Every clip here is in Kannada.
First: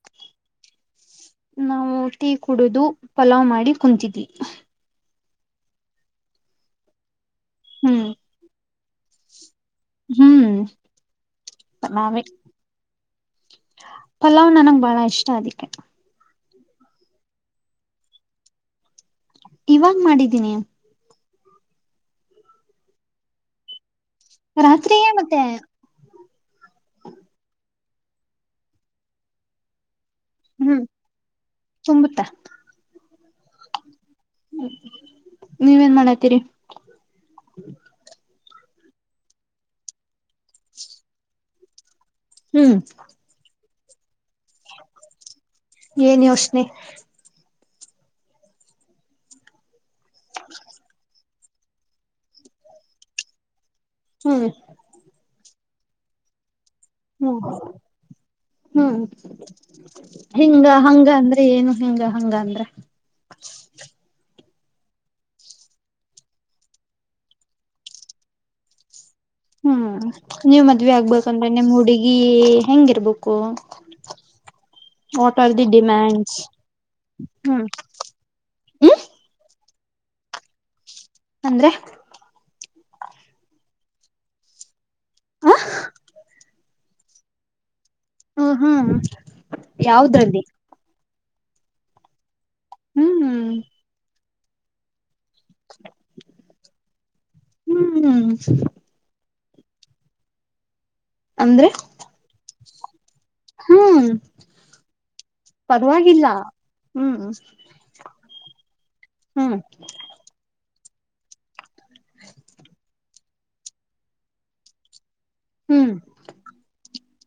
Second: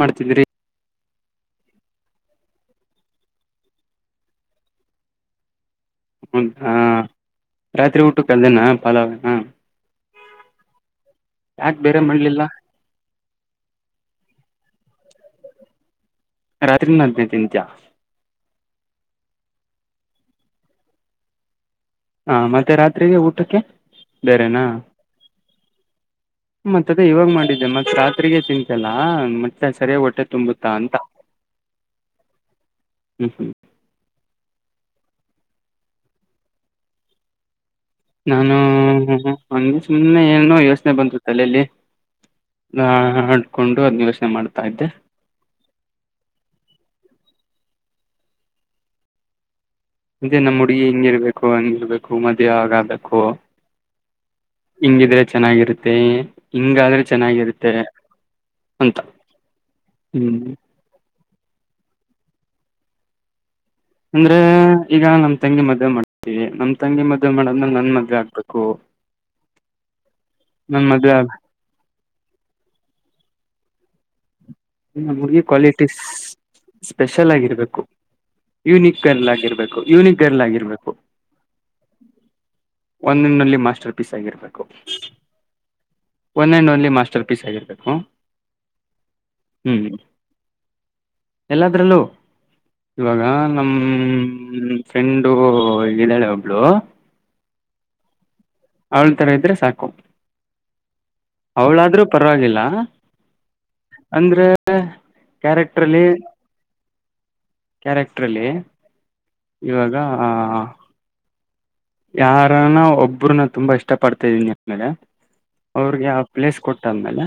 ಮಾಡ್ತಿದ್ರಿ ನಾವು ಟೀ ಕುಡಿದು ಪಲಾವ್ ಮಾಡಿ ಕುಂತಿದ್ವಿ. ಕುಂತಾ? ರಾತ್ರಿ ಹ್ಮ್ ಊಟುಕ್ಕದೇನಾ? ಪಲಾವೇನಾ? ಹ್ಮ್ ಬೇರೆ ಪಲಾವೆ ಮಾಡ್ಲಿಲ್ಲ ಪಲಾವ್ ನನಗ್ ಬಾಳ ಇಷ್ಟ ಅದಿಕ್ಕೆ. ರಾತ್ರಿನು ಅದ್ನೆ ತಿಂತ್ಯ. ಇವಾಗ್ ಮಾಡಿದ್ದೀನಿ. ಹಾ ಮತ್ತೆ ರಾತ್ರಿಗೆ ಊಟಕ್ಕೆ? ಬೇರೆನಾ ರಾತ್ರಿಗೇ ಮತ್ತೆ. ಮತ್ತದೇ ಇವಾಗ್ ಮಾಡಿದ್ದೆ ಮತ್ ರಾತ್ರಿಗೆ ತಿಂತ್ಯಲ್ಲ ಮತ್ತೆ ಸರಿಯಾಗ್ ಒಟ್ಟೆ. ಹ್ಮ್ ತುಂಬುತ್ತ ಹ್ಮ್ ಹ್ಮ್ ಹ್ಮ. ನೀವೇನ್ ಮಾಡತ್ತೀರಿ? ನಾನು ಹಂಗೆ ಸುಮ್ನೆ ಏನೆನೊ ಯೋಸ್ನೆ ಬಂತು ತಲೇಲಿ. ಹ್ಮ್ ನಾ ಅಂಡ್. ಕೊಂಡು ಅದ್ನೊಸ್ ಏನ್ ಯೋಚ್ನೆ? ಇದೆ ನಮ್ ಹುಡ್ಗಿ ಹಿಂಗಿರ್ಬೇಕ್ [unintelligible] ಹ್ಮ್ ಇಂಗಿದ್ರೆ ಚೆನ್ನಾಗಿರುತ್ತೆಯೇ ಹೂ ಹೂ ಅಂತ ಹ್ಮ್ ಹಿಂಗ ಹಂಗ ಅಂದ್ ಏನು ಹಿಂಗ ಹಂಗ ಅಂದ್ರ. ಅಂದ್ರೆ ಈಗ ನಮ್ ತಂಗಿ ಮದ್ವೆೆ ಮಾಡ್ತೀವಿ ನಮ್ ತಂಗಿ ಮದ್ವೆ ಮಾಡಾದ್ಮೇಲ್ ನನ್ ಮದ್ವೆ ಆಗ್ಬೇಕು. ಹ್ಮು ನೀವ್ ನನ್ ಮದ್ವಿವೆ ಮದ್ವೆ ಆಗ್ಬೇಕಂದ್ರೆ ನಿಮ್ಮ್ ಹುಡುಗಿ ಹೆಂಗಿರ್ಬೇಕು. [inaudible] ನಮ್ ವಾಟ್ ಹುಡುಗಿ are the qualities demands special ಹ್ಮ್ ಆಗಿರ್ಬೇಕು ಯುನಿಕ್ಕಲ್ ಆಗಿರ್ಬೇಕು. ಯೂನಿ ಗರ್ಲ್ ಆಗಿರ್ಬೇಕು. ಅಂದ್ರೆ ಒಂದನಲ್ಲಿ ಮಾಸ್ಟರ್ [unintelligible] ಆಗಿರ್ಬೇಕು. ಒಂದ್ ಆಂಡ್ ಓನ್ಲಿ ಮಾಸ್ ಚಲ್ ಪೀಸ್ ಆಗಿರ್ಬೇಕು. ಹ ಹ. ಯಾವದ್ರಲ್ಲಿ ಎಲ್ಲಾದ್ರಲ್ಲೂ ಇವಾಗ ಹ್ಮ್ ನಮ್ಮ ಹ್ಮು [unintelligible] ಅದು ಇದಾಳೆ ಒಬ್ಳು. ಹ್ಮು ಅವಳ ತರ ಇದ್ರೆ ಸಾಕು. ಅಂದ್ರೆ ಅವ್ಳಾದ್ರೆ ಪರವಾಗಿಲ್ಲ. ಹ್ಮ್ ಅಂದ್ರೆ ಕ್ಯಾರೆಕ್ಟರ್ ಅಲ್ಲಿ ಪರವಾಗಿಲ್ಲ ಹ್ಮ್ ಕ್ಯಾರೆಕ್ಟರ್ ಅಲ್ಲಿ. ಹ್ಮ್ ಇವಾಗ ಆ ಯಾರನ್ನಾ ಒಬ್ರನಾ ತುಂಬಾ ಇಷ್ಟ ಪಡ್ತಾ ಇದೀನಿ ಅಂದ್ ಮೇಲೆ ಹ್ಮ್ ಅವ್ರಗೆ ಆ ಪ್ಲೇಸ್ ಕೊಟ್ಟಾದ್ಮೇಲೆ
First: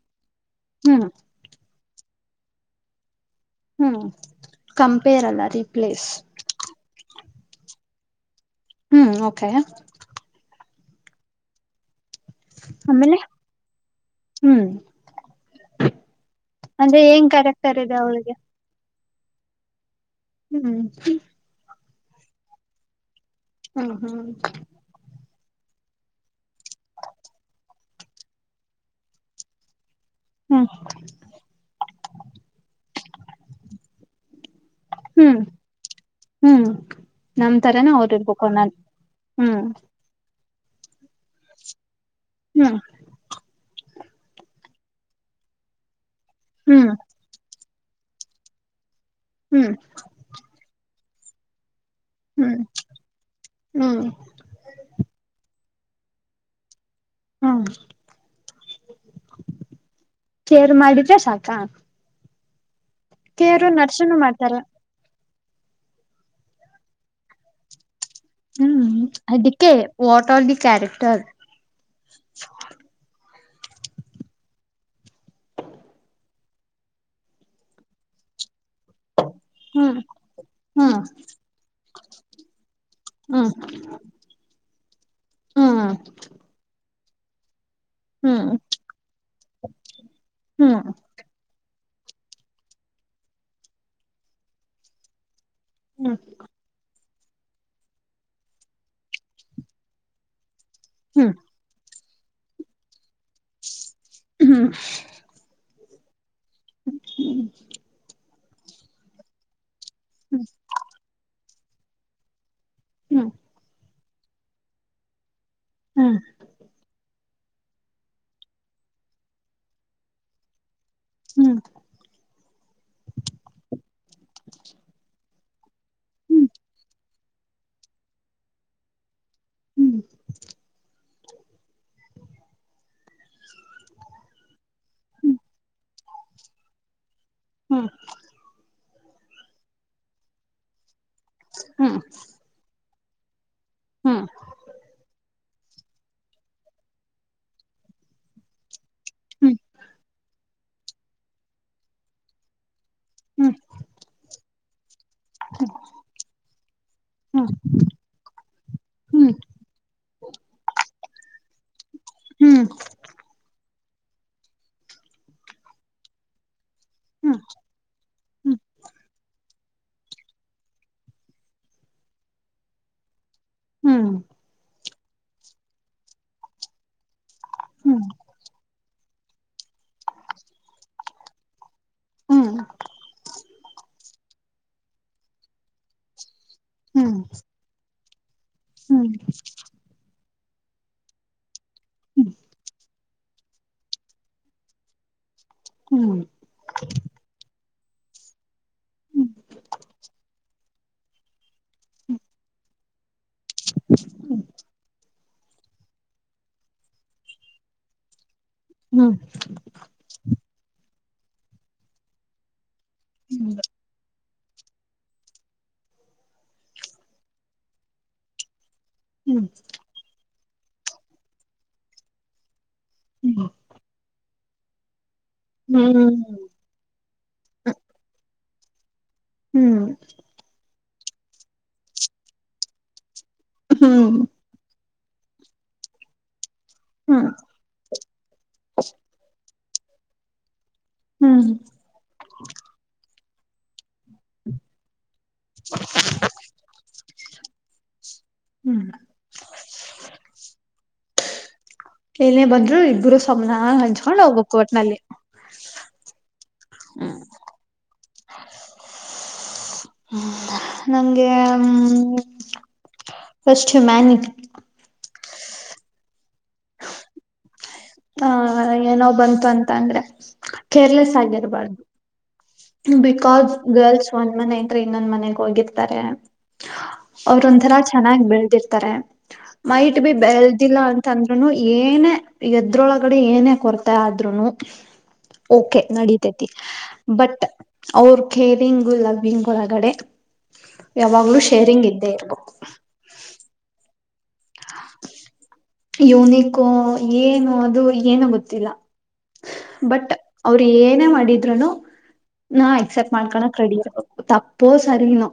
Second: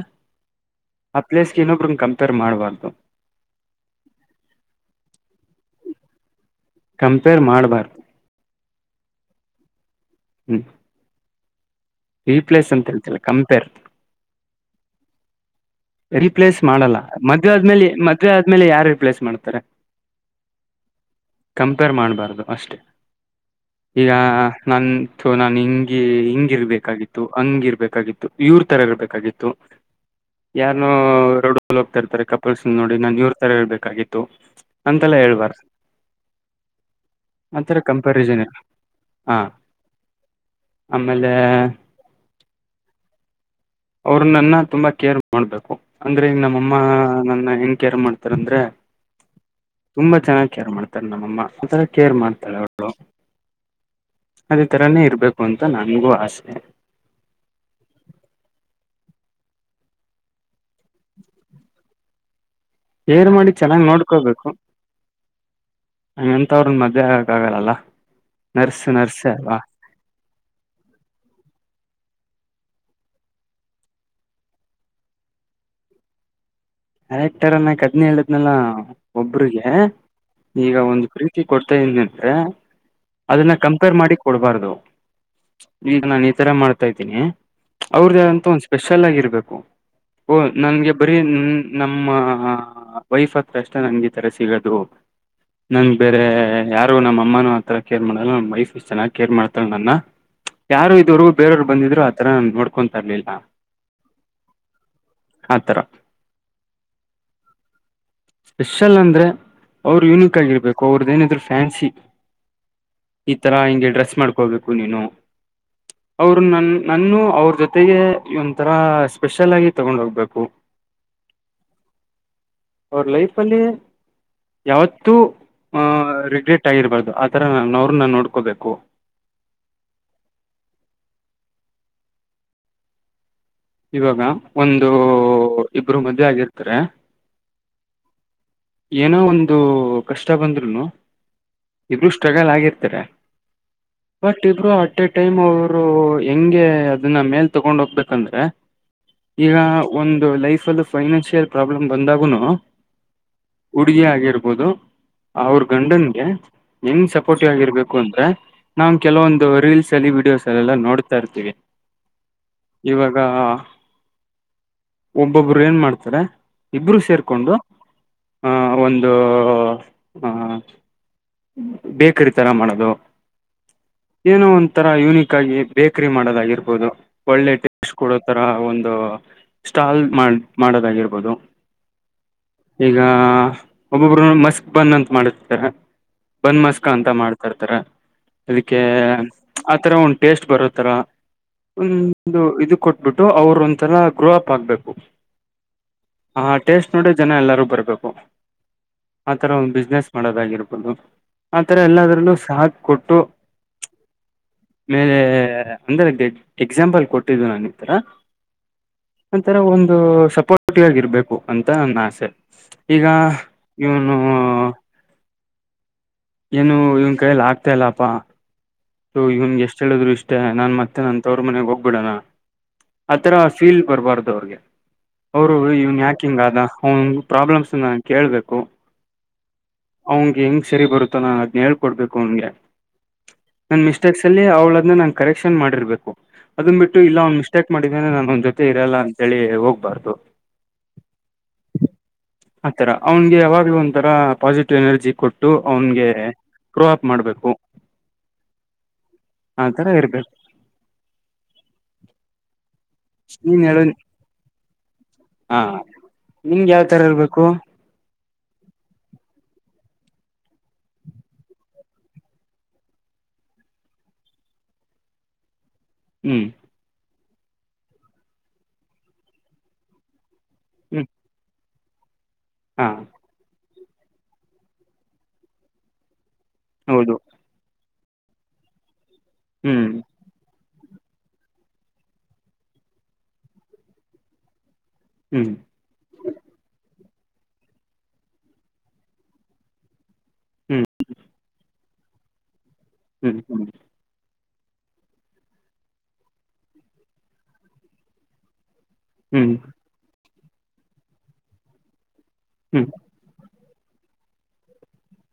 ಹ್ಮ್ ಆ ಪ್ಲೇಸಗ್ ಇನ್ನೊಬ್ರನ್ ಕಂಪೇರ್ ಮಾಡಬಾರ್ದು. ಹ್ಮು ಕಂಪೇರ್ ಅಲ್ಲ ರೀಪ್ಲೇಸ್. ಕಂಪೇರ್ ಮಾಡ್ಬಾರ್ದು. ಹ್ಮ್ ಓಕೆ ಹ್ಮ್ ರೀಪ್ಲೇಸ್ ಅಂತ ಆಮೇಲೆ ಹೇಳ್ತಿಲ್ಲ ಕಂಪೇರ್ ಹ್ಮ್ ರರಿಪ್ಲೇಸ್ ಮಾಡಲ್ಲ ಅಂದ್ರೆ ಏನ್ ಮದ್ವೆ ಕ್ಯಾರೆಕ್ಟರ್ ಆದ್ಮೇಲೆ ಇದೆ ಮದ್ವೆ ಅವಳಿಗೆ ಆದ್ಮೇಲೆ ಯಾರು ರಿಪ್ಲೇಸ್ ಮಾಡ್ತಾರೆ ಹ್ಮ್ ಕಂಪೇರ್ ಮಾಡಬಾರ್ದು ಅಷ್ಟೇ ಹ್ಮ್ ಈಗ ಹ್ಮ್ ನನ್ ನಾನ್ ಹಿಂಗಿ ಹಿಂಗಿರ್ಬೇಕಾಗಿತ್ತು ಹಂಗಿರ್ಬೇಕಾಗಿತ್ತು ಇವ್ರ ತರ ಇರ್ಬೇಕಾಗಿತ್ತು ಹ್ಮ್ ಯಾರೋ ರೋಡಲ್ಲಿ ಹೋಗ್ತಾರ್ತಾರೆ ಕಪಲ್ಸ್ ನೋಡಿ ನನ್ ಇವರ್ ತರ ಇರ್ಬೇಕಾಗಿತ್ತು ಅಂತೆಲ್ಲ ಹ್ಮ್ ಹೇಳ್ಬಾರ್ದು ಹ್ಮ್ ನಮ್ ಆತರ ತರಾನ ಅವ್ ಇರ್ಬೇಕು ಕಂಪ್ಯಾರಿಸನ್ ಅನ್ನ ಹಾ ಹ್ಮ್ ಆಮೇಲೆ ಹ್ಮ್ ಅವ್ರನ್ನನ್ನ ತುಂಬಾ ಕೇರ್ ಮಾಡ್ಬೇಕು ಅಂದ್ರೆ ನಮ್ಮಅಮ್ಮ ಹ್ಮ್ ನನ್ನ ಹೆ ಕೇರ ರ್ಮಾಡ್ತಾರಂದ್ರೆ ಹ್ಮ್ ತುಂಬಾ ಚೆನ್ನಾಗಿ ಕೇರ್ ಮಾ ನಮ್ಮ ಅಮ್ಮ ಕೇರ್ ಮಾಡ್ತಾಳೆ ಹ್ಮ್ ಅವಳು ಹ್ಮ್ ಅದೇ ತರಾನೇ ಇರ್ಬೇಕು ಅಂತ ನನಿಗೂ ಆಸೆ ಹಾ ಕೇರ್ ಮಾಡಿದ್ರೆ ಸಾಕಾ ಕೇರ್ ರ್ಮಾಡಿ ಕೇರು ಚೆನ್ನಾಗ್ ನರ್ಸನು ನೋಡ್ಕೋಬೇಕು ಮಾಡ್ತಾರೆ ಹಂಗ ಅಂತ ಅವ್ರನ ಮದ್ವೆ ಆಗಕ್ ಆಗಲ್ಲಲ್ಲ ನರ್ಸ್ ಹ್ಮ್ ನರ್ಸೇ ಅಲ್ವಾ ಅದಕ್ಕೆ what all the character [inaudible] actor ಅಣ್ಣಾಕ್ ಅದ್ನೇ ಹೇಳಿದ್ನಲ್ಲ ಒಬ್ಬರಿಗೆ ಹ್ಮ್ ಈಗ ಹ್ಮ್ ಒಂದು ಪ್ರೀತಿ ಕೊಡ್ತಾ ಇದನಿ ಅಂದ್ರೆ ಹ್ಮ್ ಅದನ್ನ ಕಂಪೇರ್ ಮಾಡಿ ಕೊಡ್ಬಾರ್ದು ಹ್ಮ್ ಈಗ ನಾನು ಈ ತರ ಮಾಡ್ತಾ ಇದ ತನಿ ಅವ್ರದ್ದಂತ ಹ್ಮ್ ಒಂದು ಸ್ಪೆಷಲ್ ಆಗಿ ಇರ್ಬೇಕು ಓ ಹ್ಮ್ ನನ್ಗೆ ಬರೀ ನಮ್ಮ ವೈಫ್ ಹತ್ರ ಅಷ್ಟೇ ನನಗೆ ಈ ತರ ಸಿಗೋದು ನಂಗ ಹ್ಮ್ ಬೇರೆ ಯಾರು ನಮ್ಮ ಅಮ್ಮನ ಆತರ ಕೇರ್ ಮಾಡಲ್ಲ ನನ್ನ ವೈಫ್ ಇಷ್ಟು ಚೆನ್ನಾಗಿ ಕೇರ್ ಮಾಡ್ತಳ ನನ್ನ ಯಾರು ಇದ್ದೋರು ಹ್ಮ್ ಬೇರವ್ರು ಬಂದಿದರು ತರ ನನ್ನ ನನ್ನೋಡ್ಕೊಂತರ್ಲಿಲ್ಲ ಹಾ ಹ್ಮ್ ಹ್ಮ್ ಆ ತರ [inaudible] ಸ್ಪೆಷಲ್ ಅಂದ್ರೆ ಅವರು ಯುನಕ್ಗಿರ್ಬೇಕು ಅವದ ಏನಿದ್ರು ಫ್ಯಾನ್ಸಿ ಹ್ಮ್ ಈ ತರಾ ಹಿಂಗೆ ಡ್ರೆಸ್ ಮಾಡ್ಕೋಬೇಕು ನೀನು ಹ್ಮ್ ಅವರು ನ ನನ್ನ ಅವ್ರ ಜೊತೆಗೆ ಒಂಥರ ಸ್ಪೆಷಲ್ ಆಗಿ ತೊಗೊಂಡು ಹೋಗ್ಬೇಕು ಹ್ಮ್ ಅವ್ರ ಲೈಫಲ್ಲಿ ಯಾವತ್ತೂ ಹ ರಿಗ್ರೆಟ್ ಆಗಿರಬಾರ್ದು ಆ ಥರ ನನ್ನವರನ್ನ ನೋಡ್ಕೋಬೇಕು ಹ್ಮ್ ಇವಾಗ ಒಂದು ಹ್ಮ್ ಇಬ್ರು ಮದ್ವೆ ಆಗಿರ್ತಾರೆ ಹ್ಮ್ ಏನೋ ಒಂದು ಕಷ್ಟ ಬಂದ್ರುನು ಹ್ಮ್ ಇಬ್ರು ಸ್ಟ್ರಗಲ್ ಆಗಿರ್ತರೆ ಹ್ಮ್ ಬಟ್ ಇಬ್ರು ಆಟಟ್ ಟೈಮ್ ಅವ ರು ಹೆಂಗೆ ಅದನ್ನ ಮೇಲ್ ತಗೊಂಡ್ ಹೋಗ್ಬೇಕಂದ್ರೆ ಈಗ ಹ್ಮ್ ಒಂದ್ ಲೈಫಲ್ಲಿ ಫೈನಾನ್ಷಿಯಲ್ ಪ್ರಾಬ್ಲಮ್ ಬಂದಾಗುನು ಹ್ಮ್ ಹುಡುಗಿ ಆಗಿರ್ಬೋದು ಅವ್ರ ಗಂಡನ್ಗೆ ಹೆಂಗ್ ಹ್ಮ್ ಸಪೋರ್ಟಿವ್ ಆಗಿರ್ಬೇಕು ಅಂದ್ರೆ ನಾವು ಹ್ಮ್ ಹ್ಮ್ ಹ್ಮ್ ಕೆಲವೊಂದು ರೀಲ್ಸ್ ಅಲ್ಲಿ ವೀಡಿಯೋಸ್ ಅಲ್ಲೆಲ್ಲ ನೋಡ್ತಾರ್ತೀವಿ ಹ್ಮ್ ಇವಾಗ ಒಬ್ಬೊಬ್ರು ಏನ್ ಮಾಡ್ತಾರೆ ಇಬ್ಬರು ಹ್ಮ್ ಸೇರ್ಕೊಂಡು ಹ ಹ್ಮ್ ಒಂದು ಬೇಕರಿ ತರ ಮಾಡೋದು ಹ್ಮ್ ಹ್ಮ್ ಏನು ಅಂತ ತರ ಯುನಿಕ್ ಆಗಿ ಬೇಕ್ರಿ ಮಾಡೋದಾಗಿರ್ಬೋದು ಒಳ್ಳೆ ಟೇಸ್ಟ್ ಹ್ಮ್ ಕೊಡೋ ತರ ಒಂದು ಸ್ಟಾಲ್ ಮಾಡ ಮಾಡೋದಾಗಿರ್ಬೋದು ಹ್ಮ್ ಹ್ಮ್ ಹ್ಮ್ ಈಗ್ ಹಾ ಒಬ್ಬೊಬ್ರುನು ಮಸ್ಕ್ ಬಂದಂತೆ ಮಾಡರ್ತಾರೆ. ಬನ್ ಮಸ್ಕ್ ಅಂತ ಹ್ಮ್ ಮಾಡ್ತಿರ್ತಾರೆ. ಅದಿಕ್ಕೆ ಹ್ಮ್ ಆತರ ಒಂದ ಟೇಸ್ಟ್ ಬರೋತರ ಒಂದು ಇದು ಕೊಟ್ಬಿಟ್ಟು ಅವರು ಒಂಥರ ಗ್ರೋ ಅಪ್ ಆಗ್ಬೇಕು. ಹ್ಮ್ ಹ್ಮ್ ಹಾ ಟೇಸ್ಟ್ ನೋಡೆ ಜನ ಎಲ್ಲಾರೂ ಬರ್ಬೇ ರ್ಬೇಕು ಹ್ಮ್ ಆತರ ಒಂದ್ ಬಿಸ್ನೆಸ್ ಮಾಡೋದಾಗಿರ್ಬೋದು ಆತರ ಎಲ್ಲದ್ರಲ್ಲೂ ಸಾಹತ್ ಕೊಟ್ಟು ಮೇಲೆ ಎ ಅಂದ್ರೆ ಎಕ್ಸಾಂಪಲ್ ಕೊಟ್ಟಿದ್ದು ನಾನ ಈ ತರಾ. ಒಂತರ ಒಂದು ಸಪೋರ್ಟಿವ್ ಆಗಿರ್ಬೇ ಕು ಅಂತ ನನ್ನ ಆಸೆ. ಈಗಾ ಇವನು ಹಾ ಏನೋ ಇವನ್ ಕೈಯಲ್ಲಿ ಆಗ್ತಾ ಇಲ್ಲಪ್ಪಾ. ತು ಇವನ್ ಎಷ್ಟ್ ಹೇಳಿದ್ರು ಇಷ್ ತ್ತೆ ನಾನ್ ಮತ್ತೆ ನನ್ನ ಹಂತವ್ರ್ ಮನೆಗ್ ಹೋಗ್ಬೇಡಾ ಅಣ್ಣಾ. ಆತರ ಫೀಲ್ ಬರ್ಬಾರ್ದು ಅವ್ರಗೆ. ಅವರು ಇವ್ನ್ ಯಾಕ್ ಹಿಂಗ ಆದಾ ಅವನ್ ಪ್ರಾಬ್ಲಮ್ಸನ ಕೇಳ್ಬೇಕ್ ಹ್ಮು ಹೆಂಗ್ ಸರಿ ಬರುತ್ತಾ ಅಣ್ಣಾ ಅದ್ನ್ ಹೇಳ್ಕೊಡ್ಬೇಕು ಅವನ್ಗೆ. ನನ್ ಹ್ಮ್ ಹ್ಮ್ ಮಿಸ್ಟೇಕ್ಸ್ ಅಲ್ಲಿ ಅವ್ಳದ್ನೇನ್ ಹ ಕರೆಕ್ಷನ್ ಮಾಡಿರ್ಬೇಕು. ಅದನ್ ಬಿಟ್ಟು ಇಲ್ಲ ಅವ್ನ್ ಮಿಸ್ಟೇಕ್ ಮಾಡಿದ್ದಾನೆ ನಾನ ಅವ್ನ್ ಜೊತೆ ಇರಲ್ಲ ಅಂತೇಳಿ ಹೋಗ್ ಬಾರ್ದು ಹ್ಮು ಅವ್ನಗೆ ಯಾವಾಗ್ಲು ಒಂಥರ ಪಾಸಿಟಿವ್ ಎನರ್ಜಿ ಕೊಟ್ ಟ್ಟು ಅವನ್ಗೆ ಕ್ರೋ ಅಪ್ ಮಾಡಬೇಕು ಹ್ಮ್ ಆಥರ ಇರ್ಬೆಕ್ ಏನೇ ಬಂದ್ರು ಇರ್ ನೀನ್ ಹೇಳ ಹಾ ನಿಮ್ಗೆ ಯಾವ್ತರ ಇರ್ಬೇಕು ಹ ನಂಗೆ ಮ್ಮ್ ಫಸ್ಟ್ ಹ್ಯೂಮ್ಯಾನಿಟಿ ಹ್ಮ್ ಹಾ ಏನಾವ್ ಬಂತು ಅಂತ ಅಂದ್ರೆ ಹ್ಮ್ ಕೇರ್ಲೆಸ್ ಆಗಿರ್ಬಾರ್ದು ಹಾ ಬಿಕಾಸ್ ಗರ್ಲ್ಸ್ ಒಂದ್ ಮನೆ ಇದ್ರೆ ಇನ್ನೊಂದ್ ಮನೆಗ್ ಹೋಗಿರ್ತಾರೆ ಹೌದು ಅವ್ರ್ ಒಂಥರಾ ಚ್ ಚೆನ್ನಾಗಿ ಬೆಳ್ದಿರ್ತಾರೆ ಹ್ಮ್ ಮೈಟ್ ಬಿ ಬೆಲ್ ತಿಲ್ಲ ಅಂತಂದ್ರುನು ಏನೇ ಎದ್ರೊಳಗಡೆ ಏನೇ ಕೊರತೆ ಆದ್ರುನು ಹ್ಮ್ ಓಕೆ ನಡಿತೈತಿ ಬಟ್ ಅವ್ರ ಖೇರಿಂಗು ಲವ್ವಿಗ್ ಒಳಗಡೆ ಹ್ಮ್ ಯಾವಾಗ್ಲೂ ಶೇರಿಂಗ್ ಇದ್ ರ್ಬೇಕು ಹ್ಮ್ ಹ್ಮ್ ಯೂನಿಕೋ ಏನು ಅದು ಏನ ಗೊತ್ತಿಲ್ಲ ಹ್ಮ್ ಅವರು ಏನೇ ಮಾಡಿದ್ರುನು ನಾ ಹ್ಮ್ ಎಕ್ಸೆಪ್ಟ್ ಮಾಡ್ಕೋಣ ರೆಡಿ ಇರ್ಬೇಕು ತಪ್ಪೋ ಸರಿನೋ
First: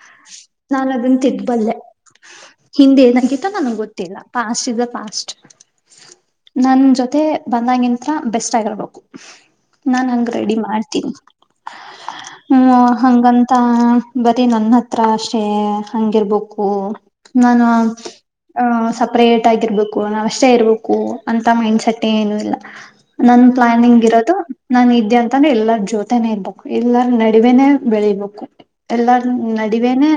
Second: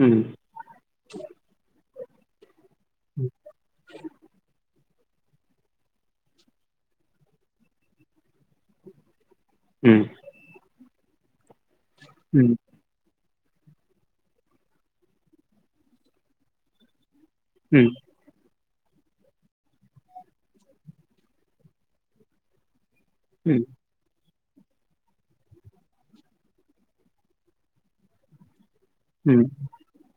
ಹ್ಮ್ ನಾನು ಅದನ್ನು ತಿದ್ದಬಲ್ಲೆ ಹಿಂದೆ ನಂಗೆ ನನ್ಗೆ ಗೊತ್ತಿಲ್ಲ ಪಾಸ್ ಇ ಪಾಸ್ ನನ್ ಜೊತೆ ಬಂದಂಗಂತರ ಬೆಸ್ಟ್ ಆಗಿರ್ಬೇಕು ಹ್ಮ್ ನಾನ್ ಹಂಗ ರೆಡಿ ಮಾಡ್ [unintelligible] ಹ್ಮ್ ಹ್ಮ ಹಂಗಂತ್ ತ್ತಾ ಬರೀ ನನ್ನ ಹತ್ರ ಅಷ್ಟೆ ಹಂಗಿರ್ಬೇಕು ನಾನು ಹ್ಮ್ ಆ ಸಪರೇಟ್ ಆಗಿರ್ಬೇಕು ನಾವ ಅಷ್ಟೇ ಇರ್ಬೇಕು ಅಂತ ಮೈಂಡ್ಸೆಟ್ ಏನು ಇಲ್ಲ ನನ್ ಪ್ಲಾನಿಂಗ್ ಇರೋದು ನಾನ್ ಇದ್ದೆ ಅಂತಂದ್ರೆ ಎಲ್ಲಾರ ಜೋತೆನೇ ಇರ್ಬೇಕು ಎಲ್ಲರ ನಡುವೇನೆ ಬೆಳಿಬೇಕು ಎಲ್ಲಾರ್ ಹ್ಮ್ ನಡಿವೇನೆ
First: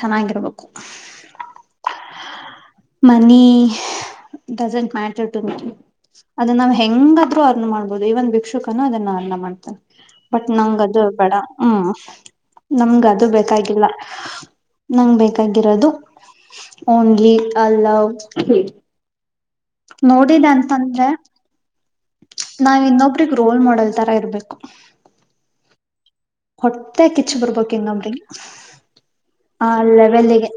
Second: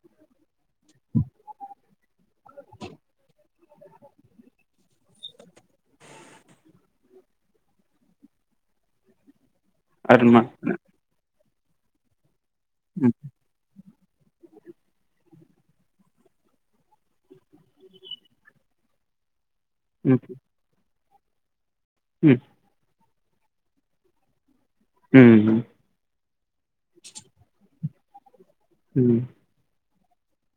ಚೆನ್ನಾಗಿರ್ಬೇಕು [inaudible] ಮನಿ ಡಸಂಟ್ ಮ್ಯಾಟರ್ ಟ ಮೀ ಅದನ್ನ ನಾವು ಹೆಂಗಾದ್ ಅರ್ನ್ ಮಾಡ್ಬೋದು ಅದನ್ನ್ ಭಿಕ್ಷುಕನು ಅದನ್ನ ಅರ್ನ್ ಮಾಡ್ ಅರ್ಮ ಬಟ್ ನಂಗ ಅದು ಬೇಡ ಹ್ಮ ನಮಗ ಹ್ಮ್ ಅದು ಬೇಕಾಗಿಲ್ಲ ನಂಗೆ ಬೇಕಾಗಿರೋದು ಓನ್ಲಿ [unintelligible] ಹ್ಮ್ ನೋಡಿದೆ ಅಂತಂದ್ರೆ ಹ್ಮ್ ನಾವ ಇನ್ನೊಬ್ಬ ರೋಲ್ ಮಾಡೆಲ್ ತರ ಇರಬೇಕು ಹ್ಮ್ ಹ್ಮ್ ಹೊಟ್ಟೆ ಕಿಚ್ಚಿ ಬರ್ಬೋಕ್ ಇನೋಬ್ಬರಿಗೆ ಹ್ಮ್ ಲೆವೆಲ್ಗೆ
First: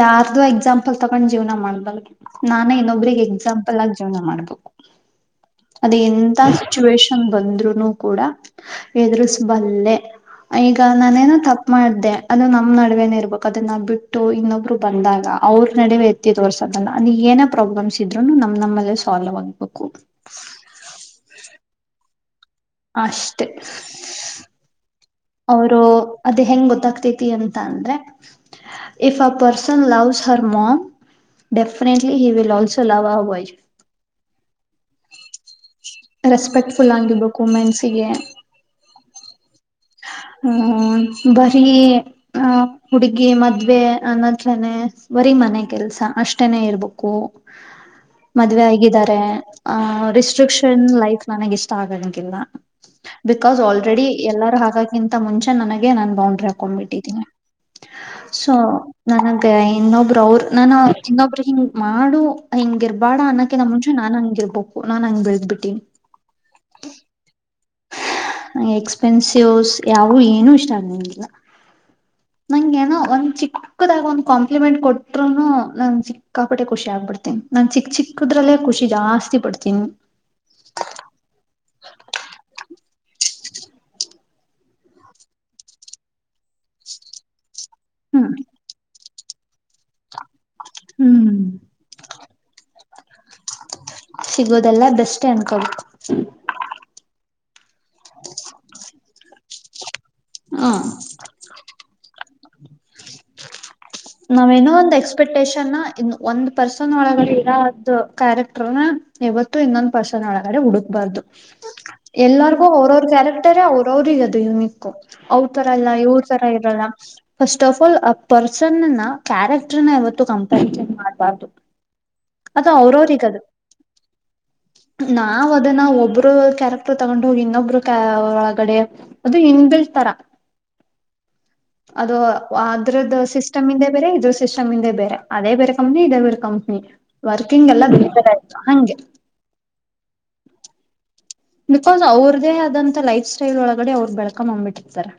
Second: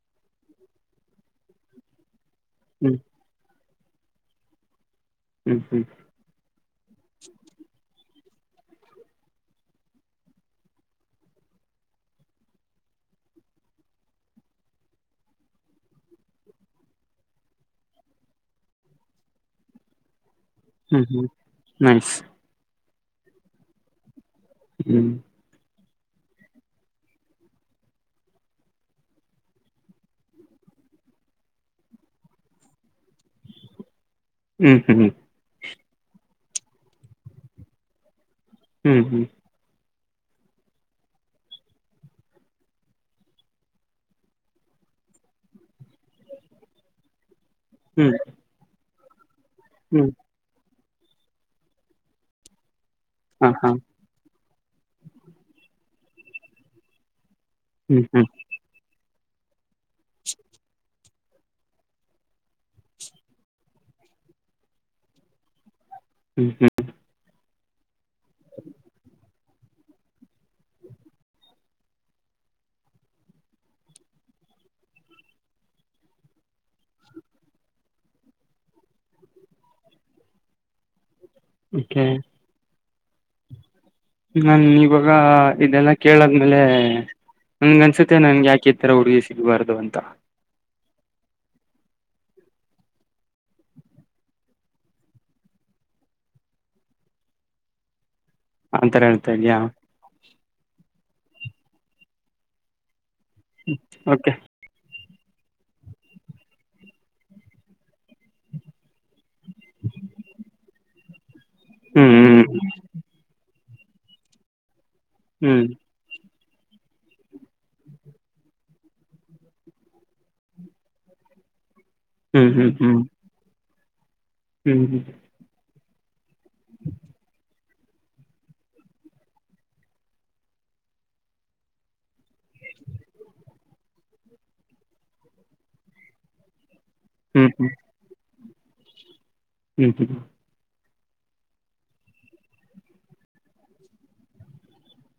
ಯಾರ್ದು ಎಕ್ಸಾಂಪಲ್ ತಗೊಂಡ್ ಜೀವನ ಮಾಡಬಲ್ಗೆ ನಾನ ಇನ್ನೊಬ್ರಿಗೆ ಎಕ್ಸಾಮ್ ಲ್ಲ ಜೀವನ ಮಾಡಬೇಕು ಹ್ಮ್ ಹ್ಮ್ ಅದ ಎಂತ ಸಿಚುವೇಷನ್ ಬಂದ್ರುನು ಕೂಡ ಎದ್ರಸ್ಬಲ್ಲೆ ಈಗ ನಾನೇನ ತಪ್ಪ ಮಾಡ್ದೆ ಅದು ನಮ್ ನಡುವೇನ ಇರ್ಬೇಕು ಅದನ್ನ ಬಿಟ್ಟು ಇನ್ನೊಬ್ರು ಬಂದಾಗ ಅವ್ರ ನಡುವೇ ಎತ್ತಿ ತೋರ್ಸೋ ಬನ್ನ ಅದು ಏನೇ ಪ್ರಾಬ್ಲಮ್ಸ್ ಇದ್ರುನು ನಮ್ ನಮ್ಮಲ್ಲ ಸಾಲ್ವ್ ಆಗ್ಬೇಕು ಕು ಹ್ಮ್ ಹ್ಮ್ ನೈಸ್ ಅಷ್ಟೇ ಹ್ಮ್ ಅವರು ಅದು ಹೆಂಗ ಗೊತ್ತಾಗ್ತೈತಿ ಅಂತ ಅಂದ್ರೆ if a person loves her mom definitely he will also love ಅವ ವೈಫ್ ಹ್ಮ್ ಹ್ಮ್ ಹ್ಮ್ ರೆಸ್ಪೆಕ್ಟ್ ಫುಲ್ ಆಗಿರ್ಬೇಕು ವುಮೆನ್ಸ್ ಗೆ ಹ್ಮ್ ಹ್ಮ್ ಹ್ಮ ಬರೀ ಆ ಹುಡುಗಿ ಮದ್ವೆ ಅನತ್ರನೆ ಬರೀ ಮನೆ ಕೆಲ್ಸ ಅಷ್ಟೇನೆ ಇರ್ಬೇಕು ಹ್ಮ್ ಮದ್ವೆ ಆಗಿದ್ದಾರೆ ಮತ್ತ ಹಾ ಹ್ಮ್ ರೆಸ್ಟ್ರಿಕ್ಯುಷನ್ ನ್ ಲೈಫ್ ನನಗ್ ಇಷ್ಟ ಆಗಂಗಿಲ್ಲ ಹಾ ಬಿಕಾಸ್ ಹಾ ಆಲ್ರೆಡಿ ಎಲ್ಲ ಹಾಗಕ್ಕಿಂತ ಮುಂಚೆ ನನಗೆ ನಾನು ಬೌಂಡ್ರಿ ಹಾಕೊಂಡ್ಬಿಟ್ಟಿದ್ದೀನಿ ಹ್ಮ್ ಹ್ಮ್ ಸೊ ನನಗ್ ಇನ್ನೊಬ್ರು ಅವರು ನಾನ ಇನ್ನೊಬ್ರು ಹಿಂಗ್ ಮಾಡು ಹಿಂಗಗೆ ಇರ್ಬೇಡ ಅನ್ನಕ ನ ಮುಂಚೆ ನಾನ್ ಹಂಗ ಇರ್ಬಬೇಕು ನಾನ್ ಹಂಗ್ ಬೆಳ್ದ್ಬಿಟ್ಟೀನಿ ಹ್ಮ್ ಹ್ಮ್ ನ ಎಕ್ಸ್ಪೆನ್ಸಿವ್ಸ್ ಯಾವು ಏನೂ ಇಷ್ಟ ಅ ನಂಗೆಲ್ಲ ನಂಗ ಏನೋ ಒಂದ್ ಚಿಕ್ಕದಾಗ ಒಂದ್ ಕಾಂಪ್ಲಿಮೆಂಟ್ ಕೊಟರುೂ ನಾ ಚಿಕ್ಕಾಪಟ್ಟೆ ಖುಷಿ ಆಗ್ಬಿಡ್ತೀನಿ ನಾ ಚಿಕ್ಕ ಚಿಕ್ಕದ್ರಲ್ಲೇ ಖುಷಿ ಜಾಸ್ತಿ ಪಡ್ತೀನಿ ಓಕೆ ನನ್ ಇವಾಗ ಇದೆಲ್ಲ ಕೇಳಾದ್ಮೇಲೆ ನನಗ್ ಅನ್ಸುತ್ತೆ ಹ್ಮ್. ನನ್ಗೆಕಿತರ ಹುಡ್ಗಿ ಸಿಗಬಾರದು ಅಂತ ಹ್ಮ್ ಸಿಗೋದೆಲ್ಲ ಬೆಸ್ಟೆ ಅನ್ಕೋಳಿ ಆದ್ರೆ [unintelligible] ಹಾ ಓಕೆ ನಾವೇನೋ ಒಂದ ಎಕ್ಸ್ ಎಕ್ಸ್ಪೆಕ್ಟೇಷನ್ ಇನ್ನು ಒಂದ್ ಪರ್ಸನ್ ಒಳಗಡೆ ಇರದು ಕ್ಯಾರೆಕ್ಟರ್ ನ ಇವತ್ತು ಇನ್ನೊಂದ್ ಪರ್ಸನ್ ಒಳಗಡೆ ಹುಡುಕ್ಬಾರ್ದು ಹ್ಮ್ ಎಲ್ರಗೂ ಅವ ಕ್ಯರೆಕ್ಟ ಅವ್ರ ಅವ್ರಿಗೆಗದು ಅವರ್ ಹ್ಮ್ ತರಇಲ ಇವರ್ ರ ಇರಲ್ಲ ಫಸ್ಟ್ ಆಫ್ ಆಲ್ ಪರ್ಸನ್ ನ ಕ್ಯಾರೆಕ್ಟರ್ ನ ಇವತ್ತು ಕಂಪಾರಜನ್ ಮಾಡ್ಬಾರ್ದ ಹ್ಮ್ ಅದು ಹ್ಮ್ ಅವರವರಿಗೆ ಅದು ಹ್ಮ್ ಹ್ಮ್ ನ್ನ ಒಬ್ಬರು ಕ್ಯಾರೆಕ್ಟರ್ ತಗೊಂಡುಗಿ ಇನ್ನೊಬ್ರು ಒಳಗಡೆ ಅದು ಇನ್ ಬಿಳ್ ತರ ಅದು [inaudible] ಇದು ಸಿಸ್ಟಮ್ ಇಂದೇ ಬೇರೆ ಇದು ಸಿಸ್ಟಮ್ ಇಂದ ಬೇರೆ ಅದೇ ಬೇರೆ ಕಂಪ್ನಿ ಇದೇ ಬೇರೆ ಕಂಪ್ನಿ ಹ್ಮ್ ವರ್ಕಿಂಗ್ ಎಲ್ಲ ಬಿಡ್ತಾರೈ ಹಂಗೆ ಹ್ಮ್ ಹ್ಮ ಬಿಕಾಸ್ ಅವ್ರ್ದೇ ಆದಂತ ಲೈಫ್ ಸ್ಟೈಲ್ ಒಳಗಡೆ ಅವ್ರ್ ಬೆಳ್ಕಂಬೊಬ್ಬಿಟ್ಟಿರ್ತಾರೆ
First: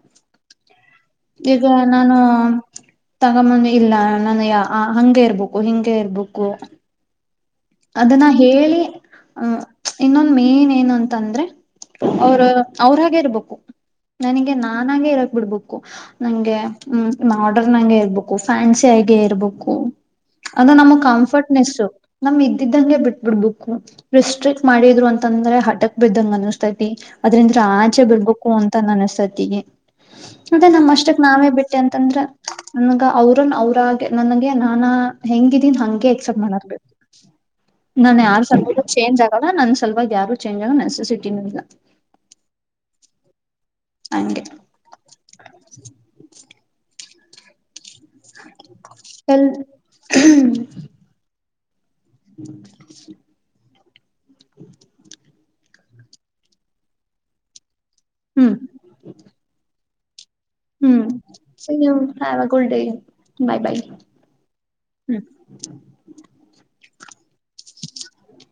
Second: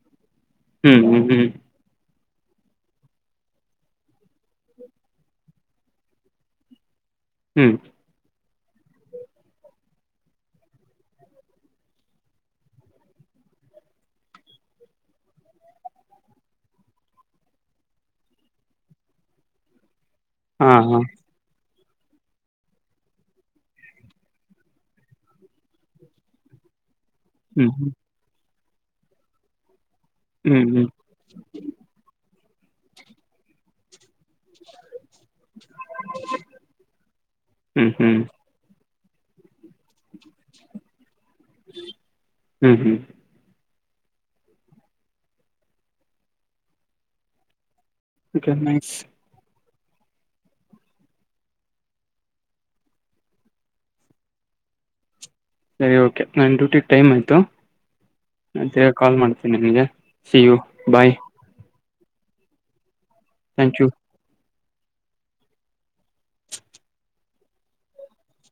ಹ್ಮ್ ಹ್ಮ್ ಹ್ಮ್ ಈಗ ನಾನು ತಗಂಬಂದು ಇಲ್ಲ ನನಗೆ ಆ ಹಂಗೆ ಇರ್ಬೇಕು ಹಿಂಗೆ ಇರ್ಬೇಕು ಹ್ಮ್ ಅದನ್ನ ಹೇಳಿ ಇನ್ನೊಂದ್ ಮೇನ್ ಏನು ಅಂತ ಅಂದ್ರೆ ಅವರು ಅವ್ರಾಗೆ ಇರ್ಬೇಕು ನನಗೆ ನಾನಾಗೆ ಇರಕ್ ಬಿಡ್ಬೇಕು ನಂಗೆ ಮಾಡ್ರನ್ನಂಗೆ ಇರ್ಬೇಕು ಫ್ಯಾನ್ಸಿ ಆಗೇ ಇರ್ಬೇಕು ಹಾ ಅದು ನಮ್ಮ ಹಾ ಕಂಫರ್ಟ್ನೆಸ್ ನಮ್ ಇದ್ದಿದ್ದಂಗೆ ಬಿಟ್ಬಿಡ್ಬುಕ್ಕು ರಿಸ್ಟ್ರಿಕ್ಟ್ ಮಾಡಿದ್ರು ಅಂತಂದ್ರೆ ಹಟಕ್ ಬಿದ್ದಂಗ ಅನ್ಸ್ತೈತಿ ಅದ್ರಿಂದ್ರ ಹ್ಮ್ ಆಚೆ ಬಿಡ್ಬೇಕ್ ಕೂ ಅಂತ ನನಸ್ಸತ್ತಿಗೆ ಮತ್ತೆ ಹ್ಮ್ ಹ್ಮ್ ನಮ್ಮ್ ಅಷ್ಟಕ್ ನಾವೇ ಬಿಟ್ಟೆ ಅಂತಂದ್ರ ನನ್ಗ ಅವ್ರನ್ ಅವ್ರಾಗೆ ನನಗೆ ನಾನ ಹೆಂಗಿದೀನ್ ಹಂಗೆ ಎಕ್ಸೆಪ್ಟ್ ಮಾಡಾದ್ಬೇಕು ಹ್ಮ್ ಹ್ಮ್ ನಾನ್ ಹ್ಮ್ ಯಾರ್ ಸಂಗಿಲು ಚೇಂಜ್ ಆಗಲ್ಲ ನನ್ ಸಲವಾಗಿ ಯಾರು ಚೇಂಜ್ ಆಗ ನೆಸಸಿಟಿನೂ ಇಲ್ಲ ಹ್ಮ್ ಹಂಗೆ ನೈಸ್ [inaudible] [inaudible] ಸರಿ ಓಕೆ ನನ್ ಡ್ಯೂಟಿಗ್ ಟೈಮ್ ಆಯಿತು ಹ್ಮ್ ಹ್ಮ್ ಮತ್ತೇ ಕಾಲ್ ಮಾಡ್ತೀನಿ ನಿಮಗೆ see you bye see you have a good day bye thank bye you hmm [inaudible]